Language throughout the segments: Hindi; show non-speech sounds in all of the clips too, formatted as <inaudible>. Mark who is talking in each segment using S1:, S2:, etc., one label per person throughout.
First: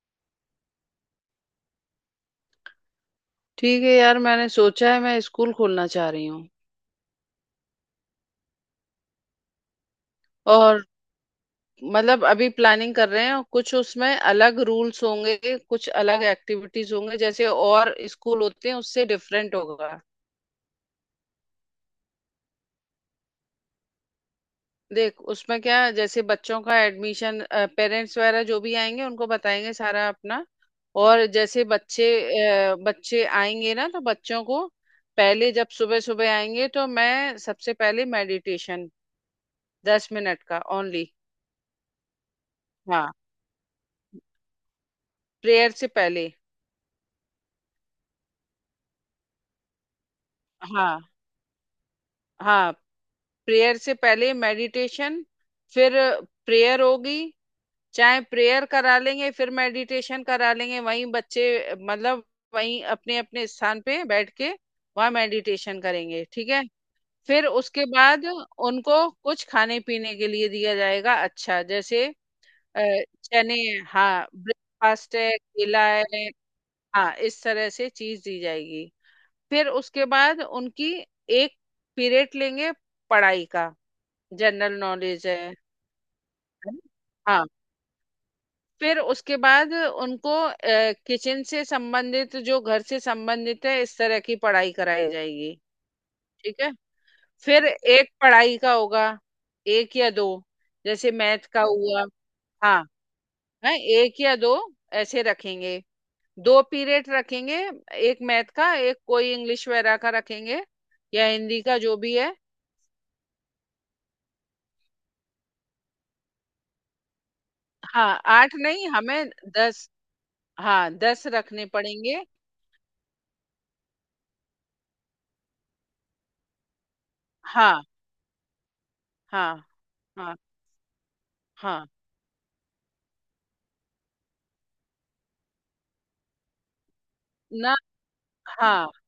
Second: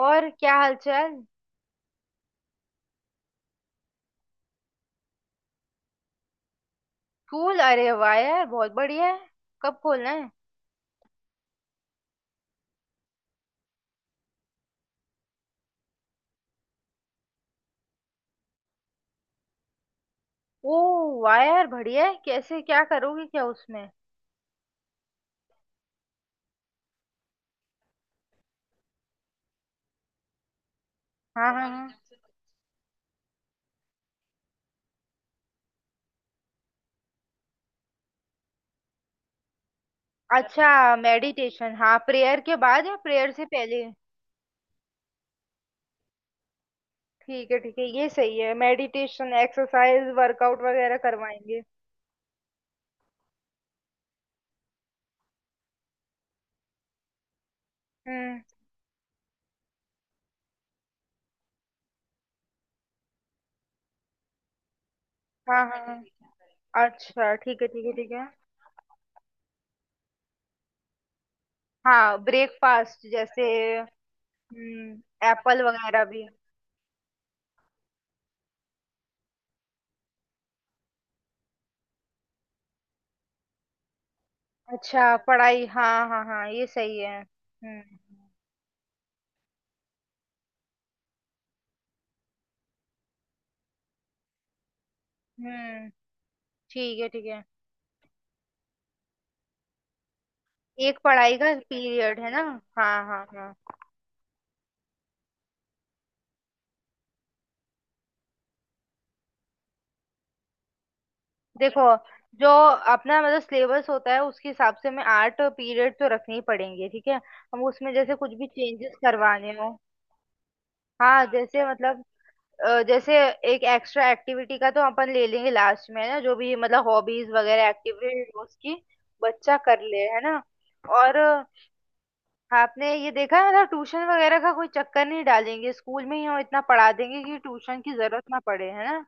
S1: और क्या हालचाल।
S2: ठीक है यार। मैंने सोचा है मैं स्कूल खोलना चाह रही हूँ।
S1: स्कूल। अरे वाह यार बहुत बढ़िया है। कब खोलना है।
S2: और मतलब अभी प्लानिंग कर रहे हैं और कुछ उसमें अलग रूल्स होंगे, कुछ अलग एक्टिविटीज होंगे। जैसे और स्कूल होते हैं उससे डिफरेंट होगा।
S1: ओ वाह यार बढ़िया है। कैसे क्या करोगे क्या उसमें।
S2: देख उसमें क्या है, जैसे बच्चों का एडमिशन, पेरेंट्स वगैरह जो भी आएंगे उनको बताएंगे सारा अपना। और
S1: हाँ
S2: जैसे
S1: हाँ
S2: बच्चे
S1: हाँ।
S2: बच्चे आएंगे ना तो बच्चों को पहले जब सुबह सुबह आएंगे तो मैं सबसे पहले मेडिटेशन, 10 मिनट का
S1: अच्छा
S2: ओनली।
S1: मेडिटेशन। हाँ प्रेयर के बाद या
S2: हाँ।
S1: प्रेयर से पहले।
S2: प्रेयर से पहले।
S1: ठीक है ये सही है। मेडिटेशन एक्सरसाइज वर्कआउट वगैरह
S2: हाँ
S1: करवाएंगे।
S2: हाँ, प्रेयर से पहले मेडिटेशन, फिर प्रेयर होगी। चाहे
S1: हम्म।
S2: प्रेयर करा लेंगे फिर मेडिटेशन करा लेंगे वहीं बच्चे। मतलब वहीं अपने अपने स्थान पे बैठ के वहाँ
S1: हाँ हाँ
S2: मेडिटेशन
S1: हाँ।
S2: करेंगे, ठीक है।
S1: अच्छा
S2: फिर
S1: ठीक है
S2: उसके
S1: ठीक है ठीक
S2: बाद
S1: है।
S2: उनको कुछ खाने पीने के लिए दिया जाएगा। अच्छा, जैसे
S1: हाँ
S2: अ,
S1: ब्रेकफास्ट जैसे।
S2: चने, हाँ ब्रेकफास्ट है,
S1: एप्पल
S2: केला
S1: वगैरह भी।
S2: है। हाँ, इस तरह से चीज दी जाएगी। फिर उसके बाद उनकी एक पीरियड लेंगे पढ़ाई का, जनरल
S1: अच्छा
S2: नॉलेज है
S1: पढ़ाई हाँ हाँ हाँ ये
S2: ना?
S1: सही है।
S2: हाँ। फिर उसके बाद उनको किचन से संबंधित, जो घर से संबंधित है, इस तरह की पढ़ाई कराई जाएगी।
S1: हम्म।
S2: ठीक है।
S1: ठीक है ठीक है।
S2: फिर एक पढ़ाई का होगा, एक या दो,
S1: एक
S2: जैसे
S1: पढ़ाई
S2: मैथ
S1: का
S2: का हुआ।
S1: पीरियड है ना।
S2: हाँ,
S1: हाँ हाँ हाँ।
S2: है एक या दो ऐसे रखेंगे। दो पीरियड रखेंगे, एक मैथ का, एक कोई इंग्लिश वगैरह का रखेंगे, या हिंदी का,
S1: देखो
S2: जो भी है।
S1: जो अपना मतलब सिलेबस होता है उसके हिसाब से हमें 8 पीरियड तो रखने ही पड़ेंगे। ठीक है हम उसमें
S2: हाँ
S1: जैसे कुछ भी
S2: 8 नहीं,
S1: चेंजेस
S2: हमें
S1: करवाने हो।
S2: 10। हाँ
S1: हाँ
S2: 10
S1: जैसे
S2: रखने
S1: मतलब
S2: पड़ेंगे।
S1: जैसे एक एक्स्ट्रा एक्टिविटी का तो अपन ले लेंगे लास्ट में है ना जो भी मतलब हॉबीज वगैरह
S2: हाँ
S1: एक्टिविटी उसकी
S2: हाँ
S1: बच्चा कर ले है
S2: हाँ।
S1: ना। और
S2: हाँ।
S1: आपने ये देखा है मतलब ट्यूशन वगैरह का कोई चक्कर नहीं डालेंगे स्कूल में ही हम इतना पढ़ा देंगे कि
S2: ना।
S1: ट्यूशन की जरूरत ना पड़े
S2: हाँ,
S1: है ना।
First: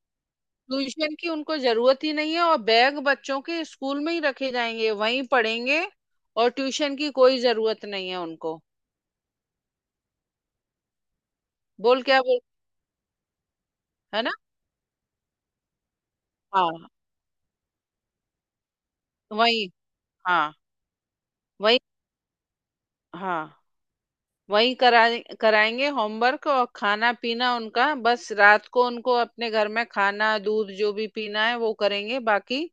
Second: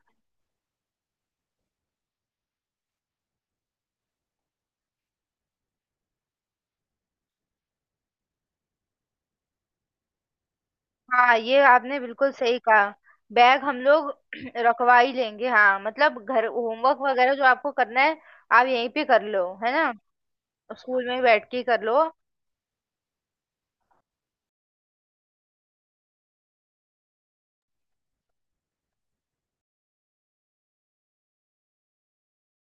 S2: ट्यूशन की उनको जरूरत ही नहीं है और बैग बच्चों के स्कूल में ही रखे जाएंगे, वहीं पढ़ेंगे। और ट्यूशन की कोई जरूरत नहीं है उनको।
S1: हाँ ये आपने
S2: बोल, क्या
S1: बिल्कुल
S2: बोल।
S1: सही कहा। बैग हम लोग
S2: है ना।
S1: <clears throat> रखवा ही लेंगे। हाँ मतलब घर
S2: हाँ।
S1: होमवर्क वगैरह जो आपको करना है आप यहीं पे कर लो
S2: वही,
S1: है ना।
S2: हाँ
S1: स्कूल में ही बैठ के ही
S2: वही,
S1: कर लो।
S2: हाँ वही। करा कराएंगे होमवर्क, और खाना पीना उनका, बस रात को उनको अपने घर में खाना दूध जो भी पीना है वो करेंगे, बाकी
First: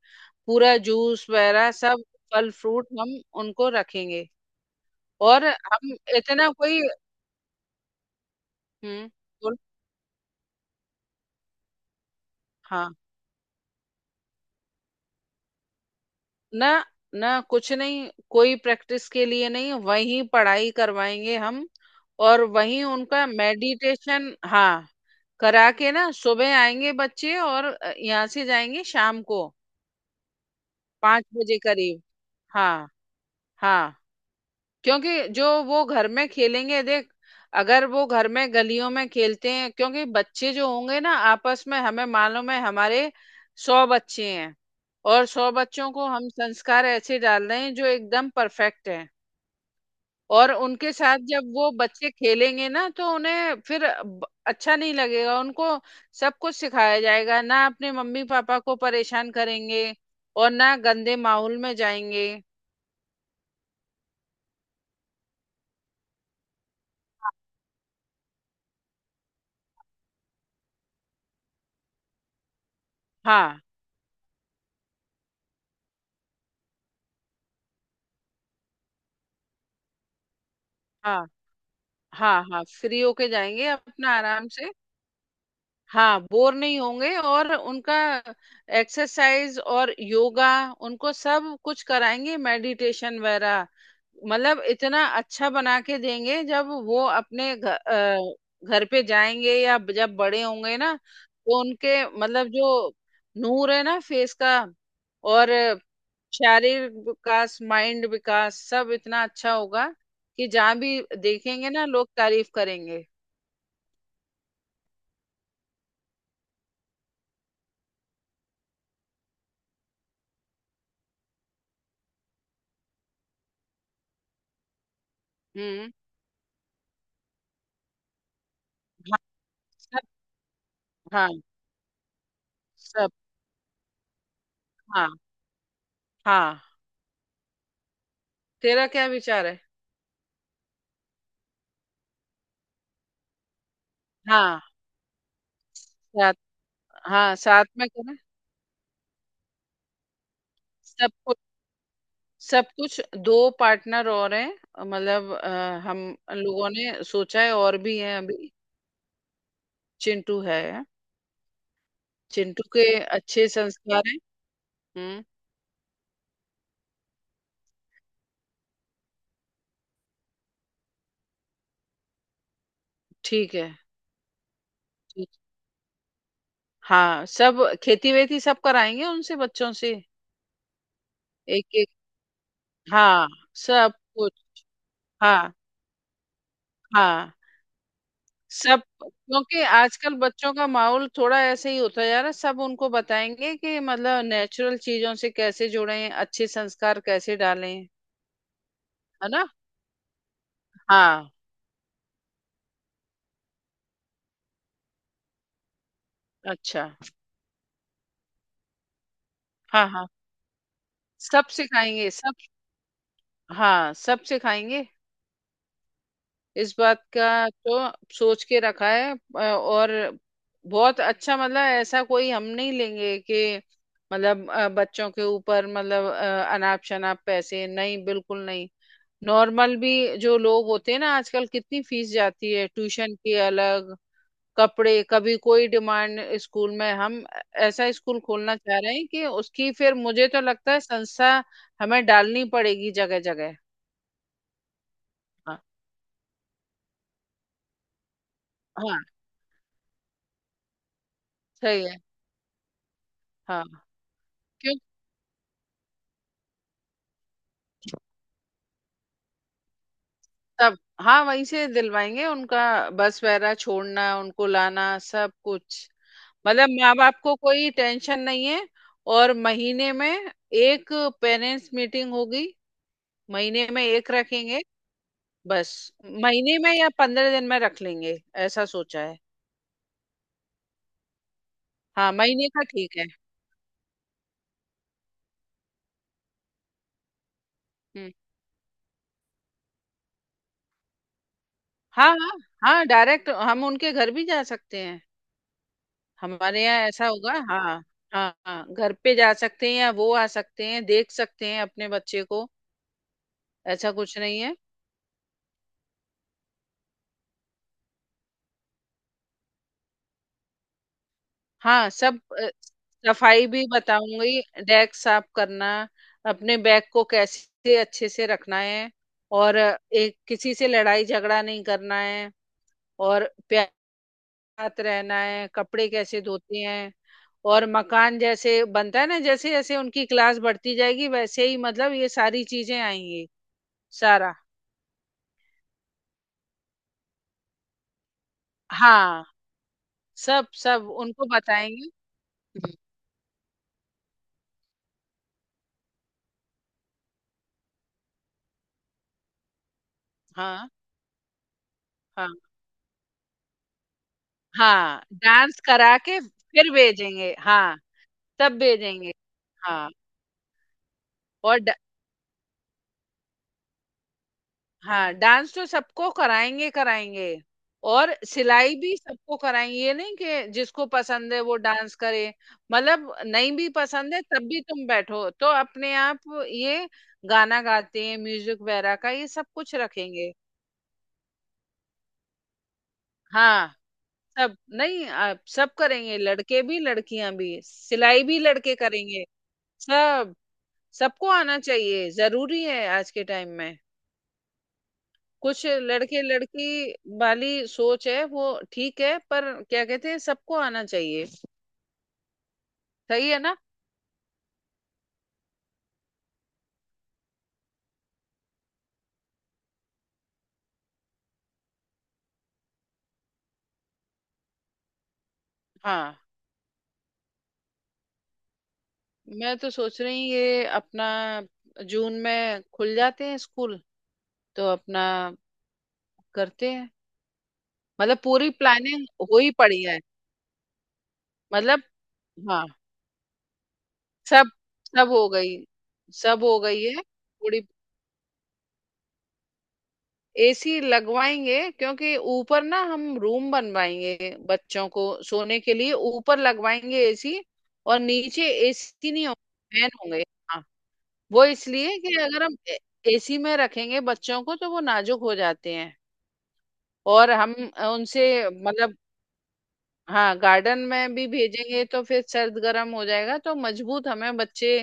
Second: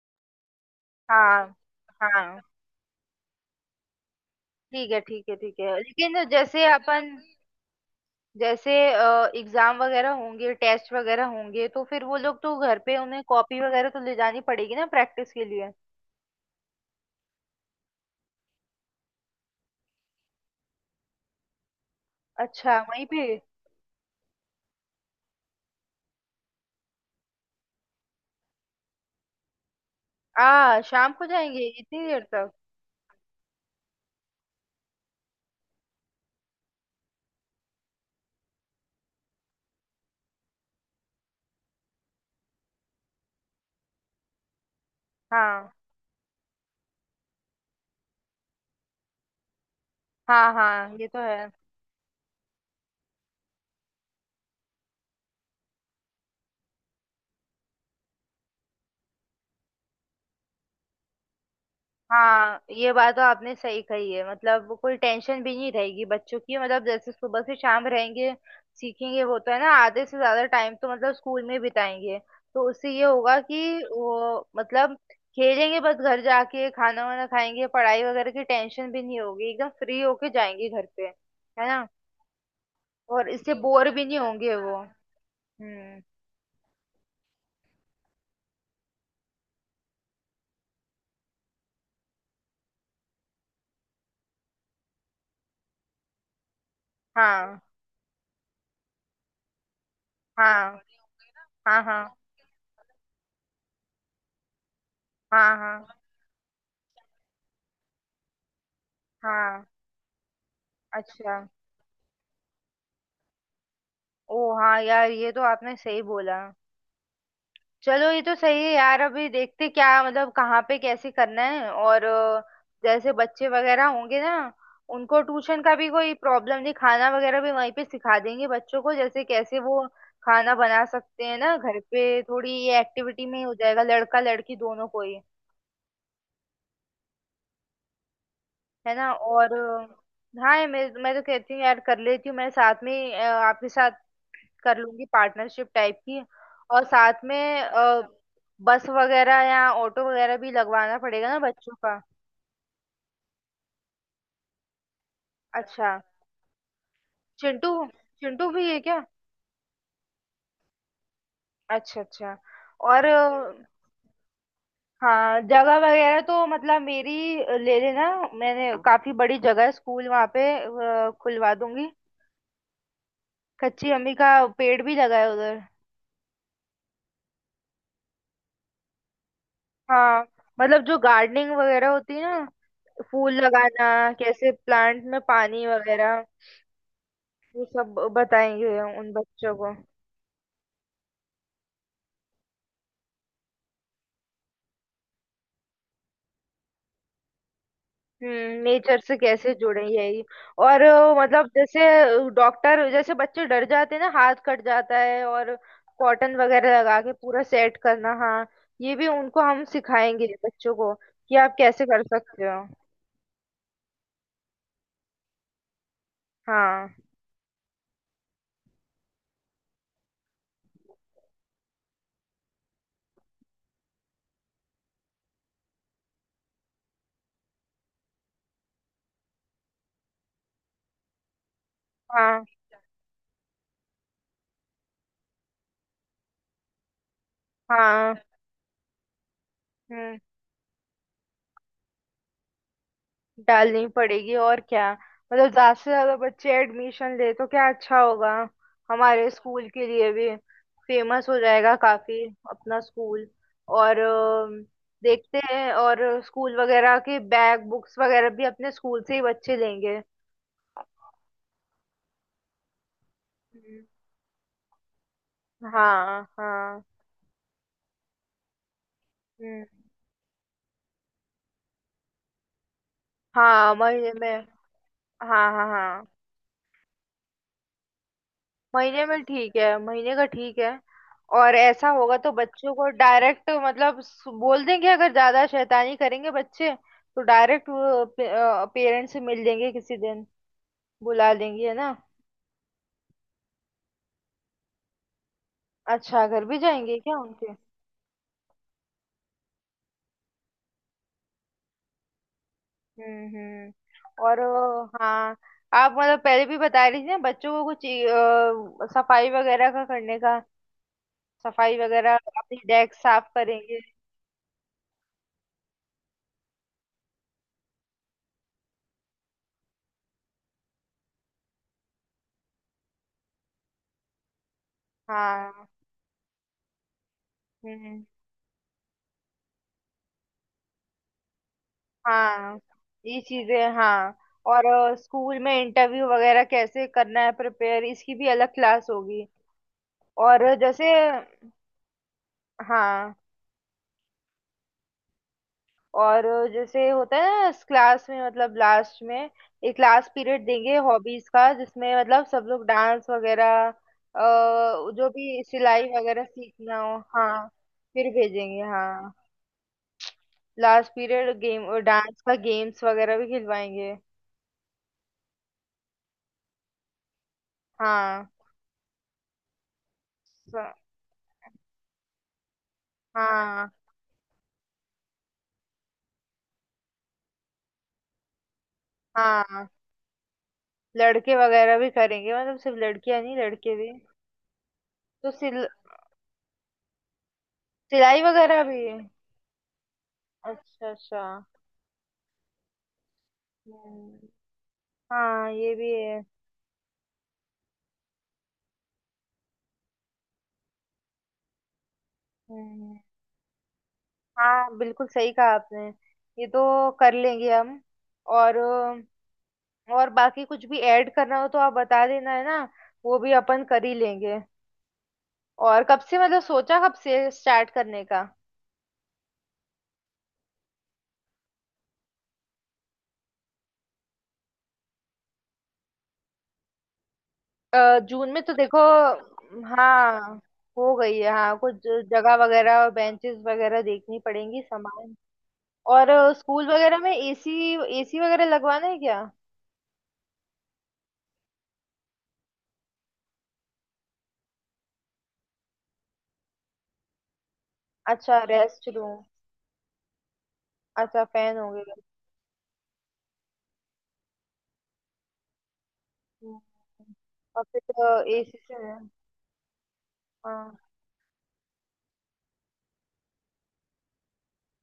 S2: पूरा जूस
S1: हाँ
S2: वगैरह सब,
S1: हाँ।
S2: फल फ्रूट हम उनको रखेंगे।
S1: ठीक है ठीक है
S2: और
S1: ठीक है
S2: हम
S1: लेकिन
S2: इतना
S1: जैसे
S2: कोई।
S1: अपन जैसे
S2: हम्म। बोल।
S1: एग्जाम वगैरह होंगे टेस्ट वगैरह होंगे तो फिर वो लोग तो घर
S2: हाँ।
S1: पे उन्हें कॉपी वगैरह तो ले जानी पड़ेगी ना प्रैक्टिस के लिए।
S2: ना। ना कुछ नहीं, कोई प्रैक्टिस के लिए नहीं, वहीं पढ़ाई करवाएंगे हम। और
S1: अच्छा
S2: वहीं
S1: वहीं पे।
S2: उनका मेडिटेशन, हाँ करा के ना, सुबह आएंगे बच्चे और यहाँ से जाएंगे शाम को
S1: आ शाम
S2: पाँच
S1: को
S2: बजे
S1: जाएंगे
S2: करीब।
S1: इतनी देर तक।
S2: हाँ हाँ, क्योंकि जो वो घर में खेलेंगे देख, अगर वो घर में गलियों में खेलते हैं क्योंकि बच्चे जो होंगे ना, आपस में हमें मालूम है, हमारे 100 बच्चे हैं। और सौ
S1: हाँ
S2: बच्चों को हम संस्कार ऐसे डाल रहे हैं जो एकदम परफेक्ट हैं। और
S1: हाँ
S2: उनके
S1: हाँ ये
S2: साथ
S1: तो
S2: जब
S1: है।
S2: वो बच्चे खेलेंगे ना, तो उन्हें फिर अच्छा नहीं लगेगा, उनको सब कुछ सिखाया जाएगा ना, अपने मम्मी पापा को परेशान करेंगे और ना गंदे माहौल में जाएंगे।
S1: हाँ ये बात तो आपने सही कही है मतलब वो कोई टेंशन भी नहीं रहेगी बच्चों की मतलब जैसे सुबह से शाम रहेंगे सीखेंगे वो तो है ना आधे से ज्यादा टाइम तो मतलब स्कूल में बिताएंगे तो उससे ये होगा
S2: हाँ
S1: कि वो मतलब खेलेंगे बस घर जाके खाना वाना खाएंगे पढ़ाई वगैरह की टेंशन भी नहीं होगी एकदम फ्री होके जाएंगे घर पे
S2: हाँ
S1: है ना।
S2: हाँ। हाँ फ्री होके
S1: और इससे
S2: जाएंगे
S1: बोर भी
S2: अपना
S1: नहीं
S2: आराम
S1: होंगे
S2: से।
S1: वो। हम्म।
S2: हाँ बोर नहीं होंगे और उनका एक्सरसाइज और योगा, उनको सब कुछ कराएंगे, मेडिटेशन वगैरह। मतलब इतना अच्छा बना के देंगे जब वो अपने
S1: हाँ
S2: घर पे जाएंगे या जब बड़े होंगे
S1: हाँ
S2: ना, तो
S1: हाँ हाँ
S2: उनके मतलब जो नूर है ना फेस का, और
S1: हाँ हाँ
S2: शारीरिक विकास, माइंड विकास, सब इतना अच्छा
S1: हाँ।
S2: होगा कि जहाँ भी
S1: अच्छा।
S2: देखेंगे ना, लोग तारीफ करेंगे।
S1: ओ हाँ यार ये तो आपने सही बोला। चलो ये तो सही है यार अभी देखते क्या मतलब कहाँ पे कैसे करना है और जैसे बच्चे वगैरह होंगे ना उनको ट्यूशन का भी
S2: हम्म।
S1: कोई प्रॉब्लम नहीं खाना वगैरह भी वहीं पे सिखा देंगे बच्चों को
S2: हाँ
S1: जैसे कैसे वो
S2: सब।
S1: खाना बना सकते
S2: हाँ
S1: हैं ना घर पे थोड़ी ये
S2: सब।
S1: एक्टिविटी में ही हो जाएगा लड़का लड़की दोनों को
S2: हाँ
S1: ही
S2: हाँ। तेरा
S1: है
S2: क्या
S1: ना।
S2: विचार
S1: और
S2: है।
S1: हाँ मैं तो कहती हूँ यार कर लेती हूँ मैं साथ में आपके साथ
S2: हाँ
S1: कर लूंगी पार्टनरशिप टाइप की।
S2: साथ।
S1: और साथ
S2: हाँ
S1: में
S2: साथ में
S1: अ,
S2: करें।
S1: बस वगैरह या ऑटो वगैरह भी लगवाना
S2: सब
S1: पड़ेगा
S2: कुछ,
S1: ना बच्चों का।
S2: सब कुछ। दो पार्टनर और हैं। मतलब
S1: अच्छा
S2: हम लोगों ने सोचा है,
S1: चिंटू।
S2: और भी हैं अभी।
S1: चिंटू भी है क्या।
S2: चिंटू है।
S1: अच्छा अच्छा।
S2: चिंटू के
S1: और
S2: अच्छे संस्कार हैं। हम्म।
S1: हाँ जगह वगैरह तो मतलब मेरी ले लेना मैंने काफी बड़ी जगह है स्कूल वहाँ पे खुलवा दूंगी।
S2: ठीक है।
S1: कच्ची अम्मी का पेड़ भी लगा
S2: ठीक।
S1: है उधर।
S2: हाँ सब, खेती वेती सब कराएंगे उनसे, बच्चों से।
S1: हाँ मतलब जो गार्डनिंग
S2: एक एक।
S1: वगैरह होती है ना
S2: हाँ।
S1: फूल लगाना
S2: सब कुछ।
S1: कैसे प्लांट में
S2: हाँ
S1: पानी वगैरह
S2: हाँ।
S1: वो सब बताएंगे
S2: सब,
S1: उन बच्चों
S2: क्योंकि
S1: को।
S2: आजकल बच्चों का माहौल थोड़ा ऐसे ही होता जा रहा है, सब उनको बताएंगे कि मतलब नेचुरल चीजों से कैसे जुड़ें, अच्छे संस्कार कैसे डालें।
S1: नेचर से
S2: है ना।
S1: कैसे जुड़े यही। और
S2: हाँ।
S1: मतलब जैसे डॉक्टर जैसे बच्चे डर जाते हैं ना हाथ कट जाता है और कॉटन वगैरह
S2: अच्छा।
S1: लगा के पूरा सेट करना हाँ। ये भी उनको हम
S2: हाँ हाँ,
S1: सिखाएंगे बच्चों को कि
S2: सब
S1: आप कैसे कर
S2: सिखाएंगे सब।
S1: सकते हो।
S2: हाँ सब सिखाएंगे। इस
S1: हाँ
S2: बात का तो सोच के रखा है और बहुत अच्छा। मतलब ऐसा कोई हम नहीं लेंगे कि मतलब बच्चों के ऊपर, मतलब अनाप शनाप पैसे नहीं, बिल्कुल नहीं। नॉर्मल भी जो लोग होते हैं ना, आजकल कितनी फीस
S1: हाँ
S2: जाती है ट्यूशन की अलग, कपड़े, कभी कोई डिमांड स्कूल में। हम ऐसा
S1: हाँ।
S2: स्कूल खोलना चाह रहे हैं कि उसकी फिर
S1: हम्म।
S2: मुझे तो लगता है संस्था हमें डालनी पड़ेगी जगह जगह।
S1: डालनी पड़ेगी और क्या मतलब
S2: हाँ
S1: ज्यादा से ज्यादा बच्चे एडमिशन ले तो क्या अच्छा होगा
S2: हाँ,
S1: हमारे स्कूल के लिए भी। फेमस हो जाएगा
S2: सही है।
S1: काफी अपना स्कूल।
S2: हाँ,
S1: और
S2: क्यों।
S1: देखते हैं और स्कूल वगैरह के बैग बुक्स वगैरह भी अपने स्कूल से ही बच्चे लेंगे।
S2: तब हाँ, वहीं से दिलवाएंगे उनका, बस वगैरह,
S1: हम्म।
S2: छोड़ना उनको, लाना, सब कुछ।
S1: हाँ
S2: मतलब
S1: हाँ।
S2: माँ बाप को कोई टेंशन नहीं है। और
S1: हम्म।
S2: महीने में एक पेरेंट्स मीटिंग होगी, महीने
S1: हाँ
S2: में एक
S1: महीने में
S2: रखेंगे
S1: हाँ हाँ
S2: बस।
S1: हाँ।
S2: महीने में या 15 दिन में रख लेंगे, ऐसा सोचा
S1: महीने
S2: है।
S1: में ठीक है महीने का ठीक है। और ऐसा
S2: हाँ,
S1: होगा तो
S2: महीने का
S1: बच्चों को
S2: ठीक है।
S1: डायरेक्ट मतलब बोल देंगे अगर ज्यादा शैतानी करेंगे बच्चे तो डायरेक्ट
S2: हम्म।
S1: पेरेंट्स से मिल लेंगे किसी दिन बुला लेंगे है ना।
S2: हाँ हाँ। हाँ, डायरेक्ट हम उनके घर भी जा सकते हैं।
S1: अच्छा घर भी
S2: हमारे यहाँ
S1: जाएंगे
S2: ऐसा
S1: क्या
S2: होगा,
S1: उनके।
S2: हाँ। हाँ हाँ, घर पे जा सकते हैं, या वो आ सकते हैं, देख सकते हैं अपने बच्चे को। ऐसा कुछ
S1: और
S2: नहीं है।
S1: हाँ आप मतलब पहले भी बता रही थी ना बच्चों को कुछ सफाई वगैरह का करने का। सफाई
S2: हाँ
S1: वगैरह
S2: सब
S1: अपनी डेस्क साफ
S2: सफाई भी
S1: करेंगे।
S2: बताऊंगी, डेस्क साफ करना, अपने बैग को कैसे अच्छे से रखना है, और एक, किसी से लड़ाई झगड़ा नहीं करना है, और प्यार के साथ रहना है,
S1: हाँ।
S2: कपड़े कैसे धोते हैं, और
S1: हम्म।
S2: मकान जैसे बनता है ना। जैसे जैसे उनकी क्लास बढ़ती जाएगी, वैसे ही मतलब ये सारी
S1: हाँ
S2: चीजें
S1: ये
S2: आएंगी।
S1: चीजें हाँ।
S2: सारा।
S1: और स्कूल में इंटरव्यू वगैरह कैसे करना है प्रिपेयर इसकी भी अलग क्लास
S2: हाँ
S1: होगी।
S2: सब।
S1: और
S2: सब
S1: जैसे
S2: उनको बताएंगे। हम्म।
S1: हाँ और जैसे होता है ना इस क्लास में मतलब लास्ट में एक क्लास पीरियड
S2: हाँ
S1: देंगे हॉबीज का जिसमें मतलब
S2: हाँ।
S1: सब लोग डांस वगैरह
S2: हाँ
S1: जो भी
S2: डांस
S1: सिलाई
S2: करा के
S1: वगैरह
S2: फिर
S1: सीखना हो
S2: भेजेंगे,
S1: हाँ।
S2: हाँ
S1: फिर
S2: तब
S1: भेजेंगे
S2: भेजेंगे।
S1: हाँ।
S2: हाँ।
S1: लास्ट पीरियड
S2: और
S1: गेम डांस का गेम्स वगैरह भी खिलवाएंगे।
S2: हाँ डांस तो सबको कराएंगे, कराएंगे। और
S1: हाँ
S2: सिलाई भी सबको कराएंगे, ये नहीं कि
S1: स-
S2: जिसको पसंद है वो डांस करे। मतलब नहीं भी
S1: हाँ
S2: पसंद है तब भी तुम बैठो, तो अपने आप ये गाना गाते हैं, म्यूजिक वगैरह का, ये सब
S1: हाँ।
S2: कुछ रखेंगे।
S1: लड़के वगैरह भी करेंगे मतलब सिर्फ लड़कियां नहीं
S2: हाँ
S1: लड़के भी।
S2: सब नहीं
S1: तो
S2: आप, सब करेंगे लड़के भी, लड़कियां भी,
S1: सिलाई
S2: सिलाई भी
S1: वगैरह
S2: लड़के
S1: भी।
S2: करेंगे, सब।
S1: अच्छा अच्छा।
S2: सबको आना चाहिए, जरूरी है आज के टाइम में।
S1: हम्म। हाँ
S2: कुछ
S1: ये भी है।
S2: लड़के लड़की वाली सोच है वो, ठीक है, पर क्या कहते हैं, सबको आना चाहिए।
S1: हम्म।
S2: सही है ना।
S1: हाँ बिल्कुल सही कहा आपने। ये तो कर लेंगे हम। और और बाकी कुछ भी ऐड करना हो तो आप बता देना है ना वो भी अपन कर ही लेंगे। और कब
S2: हाँ,
S1: से मतलब सोचा कब से स्टार्ट करने का।
S2: मैं तो सोच रही हूँ ये अपना जून में खुल जाते हैं स्कूल, तो अपना करते हैं। मतलब
S1: जून में
S2: पूरी
S1: तो देखो।
S2: प्लानिंग हो ही पड़ी है।
S1: हाँ हो गई है हाँ कुछ
S2: मतलब
S1: जगह
S2: हाँ,
S1: वगैरह और बेंचेस वगैरह देखनी
S2: सब,
S1: पड़ेंगी
S2: सब
S1: सामान।
S2: हो गई।
S1: और
S2: सब हो
S1: स्कूल
S2: गई
S1: वगैरह
S2: है
S1: में
S2: पूरी।
S1: एसी एसी वगैरह लगवाना है क्या।
S2: एसी लगवाएंगे, क्योंकि ऊपर ना हम रूम बनवाएंगे बच्चों को सोने के लिए, ऊपर लगवाएंगे एसी। और
S1: अच्छा
S2: नीचे
S1: रेस्ट
S2: एसी
S1: रूम।
S2: नहीं होंगे, फैन होंगे। हाँ,
S1: अच्छा
S2: वो
S1: फैन हो गया।
S2: इसलिए कि अगर हम एसी में रखेंगे बच्चों को, तो वो नाजुक हो जाते हैं।
S1: हम्म।
S2: और हम
S1: और
S2: उनसे
S1: फिर एसी से
S2: मतलब,
S1: है।
S2: हाँ
S1: हाँ
S2: गार्डन में भी भेजेंगे तो फिर सर्द गर्म हो जाएगा, तो मजबूत हमें बच्चे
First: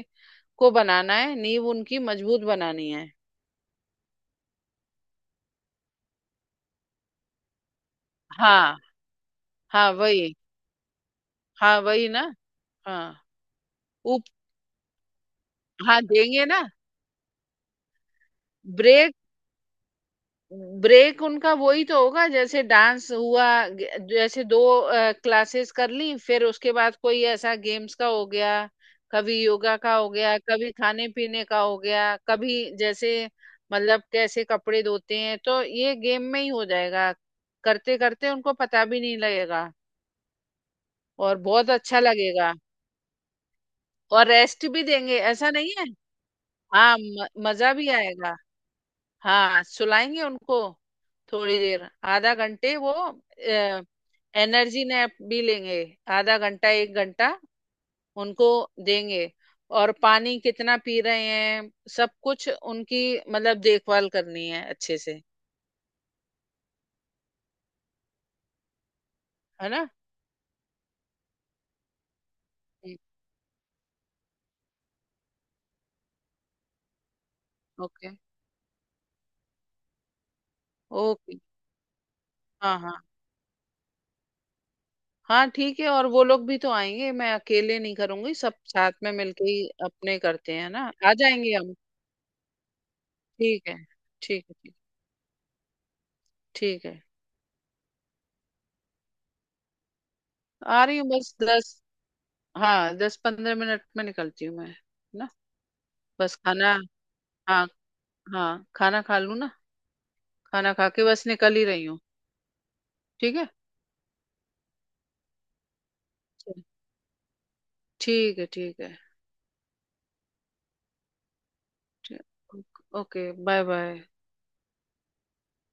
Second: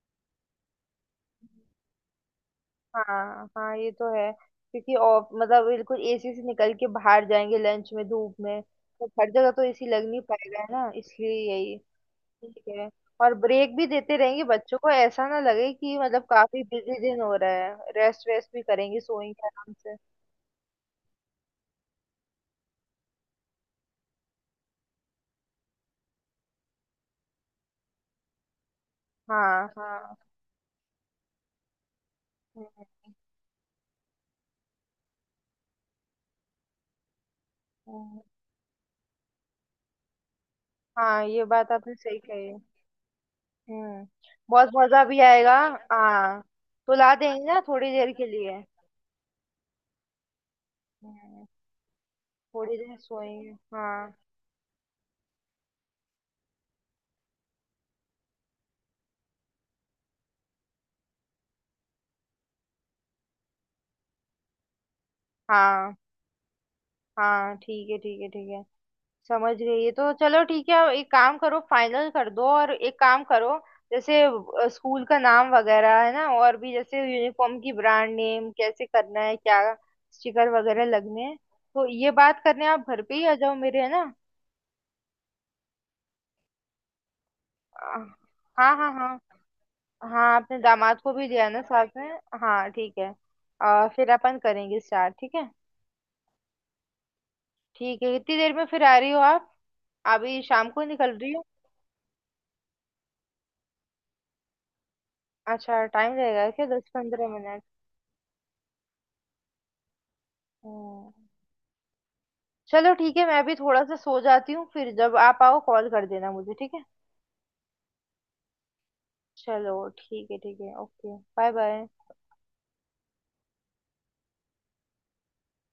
S2: को बनाना है, नींव उनकी मजबूत बनानी है।
S1: हाँ हाँ ये तो है क्योंकि ऑफ मतलब बिल्कुल एसी से निकल के बाहर जाएंगे लंच में धूप में
S2: हाँ
S1: तो हर जगह तो एसी
S2: हाँ
S1: लग नहीं
S2: वही,
S1: पाएगा है ना इसलिए यही।
S2: हाँ वही ना।
S1: ठीक है।
S2: हाँ।
S1: और ब्रेक भी देते रहेंगे बच्चों को ऐसा ना लगे कि
S2: हाँ
S1: मतलब
S2: देंगे ना
S1: काफी बिजी दिन हो रहा है रेस्ट वेस्ट भी करेंगे
S2: ब्रेक।
S1: सोएंगे आराम से।
S2: ब्रेक उनका वही तो होगा, जैसे डांस हुआ, जैसे दो क्लासेस कर ली, फिर उसके बाद कोई ऐसा गेम्स का हो गया, कभी
S1: हाँ
S2: योगा का हो
S1: हाँ।
S2: गया, कभी खाने पीने का हो गया, कभी
S1: हम्म।
S2: जैसे मतलब कैसे कपड़े धोते हैं, तो ये गेम में ही हो जाएगा, करते
S1: हम्म।
S2: करते उनको पता भी नहीं लगेगा।
S1: हाँ
S2: और
S1: ये
S2: बहुत
S1: बात आपने
S2: अच्छा
S1: सही
S2: लगेगा।
S1: कही। हम्म।
S2: और रेस्ट
S1: बहुत
S2: भी
S1: मजा
S2: देंगे,
S1: भी
S2: ऐसा
S1: आएगा।
S2: नहीं है।
S1: हाँ
S2: हाँ
S1: सुला देंगे ना
S2: मजा भी
S1: थोड़ी देर के
S2: आएगा।
S1: लिए।
S2: हाँ सुलाएंगे उनको,
S1: हम्म।
S2: थोड़ी देर, आधा घंटे
S1: थोड़ी
S2: वो।
S1: देर सोएंगे हाँ।
S2: एनर्जी नैप भी लेंगे, आधा घंटा एक घंटा उनको देंगे। और पानी कितना पी रहे हैं, सब कुछ उनकी मतलब देखभाल करनी है अच्छे से।
S1: हाँ हाँ। ठीक है ठीक है ठीक है समझ
S2: है
S1: गई
S2: ना।
S1: है तो चलो ठीक है। एक काम करो फाइनल कर दो और एक काम करो जैसे स्कूल का नाम वगैरह है ना और भी जैसे यूनिफॉर्म की
S2: ओके।
S1: ब्रांड नेम कैसे करना है क्या स्टिकर वगैरह लगने हैं
S2: ओके।
S1: तो ये बात करने
S2: हाँ
S1: आप
S2: हाँ
S1: घर पे ही आ जाओ मेरे है ना।
S2: हाँ, ठीक है। और वो लोग भी तो आएंगे, मैं अकेले
S1: अ,
S2: नहीं करूंगी, सब
S1: हाँ
S2: साथ
S1: हाँ हाँ।
S2: में मिलके ही अपने
S1: हाँ
S2: करते
S1: आपने
S2: हैं ना,
S1: दामाद
S2: आ
S1: को भी दिया
S2: जाएंगे
S1: ना
S2: हम।
S1: साथ में। हाँ ठीक है।
S2: ठीक है।
S1: फिर अपन
S2: ठीक है, ठीक।
S1: करेंगे स्टार्ट ठीक है।
S2: ठीक है।
S1: ठीक है कितनी देर में फिर आ रही हो आप अभी शाम
S2: आ
S1: को
S2: रही हूँ
S1: निकल रही
S2: बस
S1: हो।
S2: 10, हाँ 10-15 मिनट में निकलती हूँ मैं, है ना।
S1: अच्छा टाइम
S2: बस
S1: लगेगा क्या
S2: खाना,
S1: 10-15 मिनट।
S2: हाँ हाँ, खाना खा लूँ ना, खाना खा के
S1: हम्म।
S2: बस निकल ही रही हूँ।
S1: चलो ठीक है
S2: ठीक
S1: मैं
S2: है।
S1: भी थोड़ा सा सो जाती हूँ फिर जब आप आओ कॉल कर देना मुझे ठीक है।
S2: ठीक है ठीक है
S1: चलो ठीक है ओके बाय बाय।
S2: ठीक। Okay, bye bye.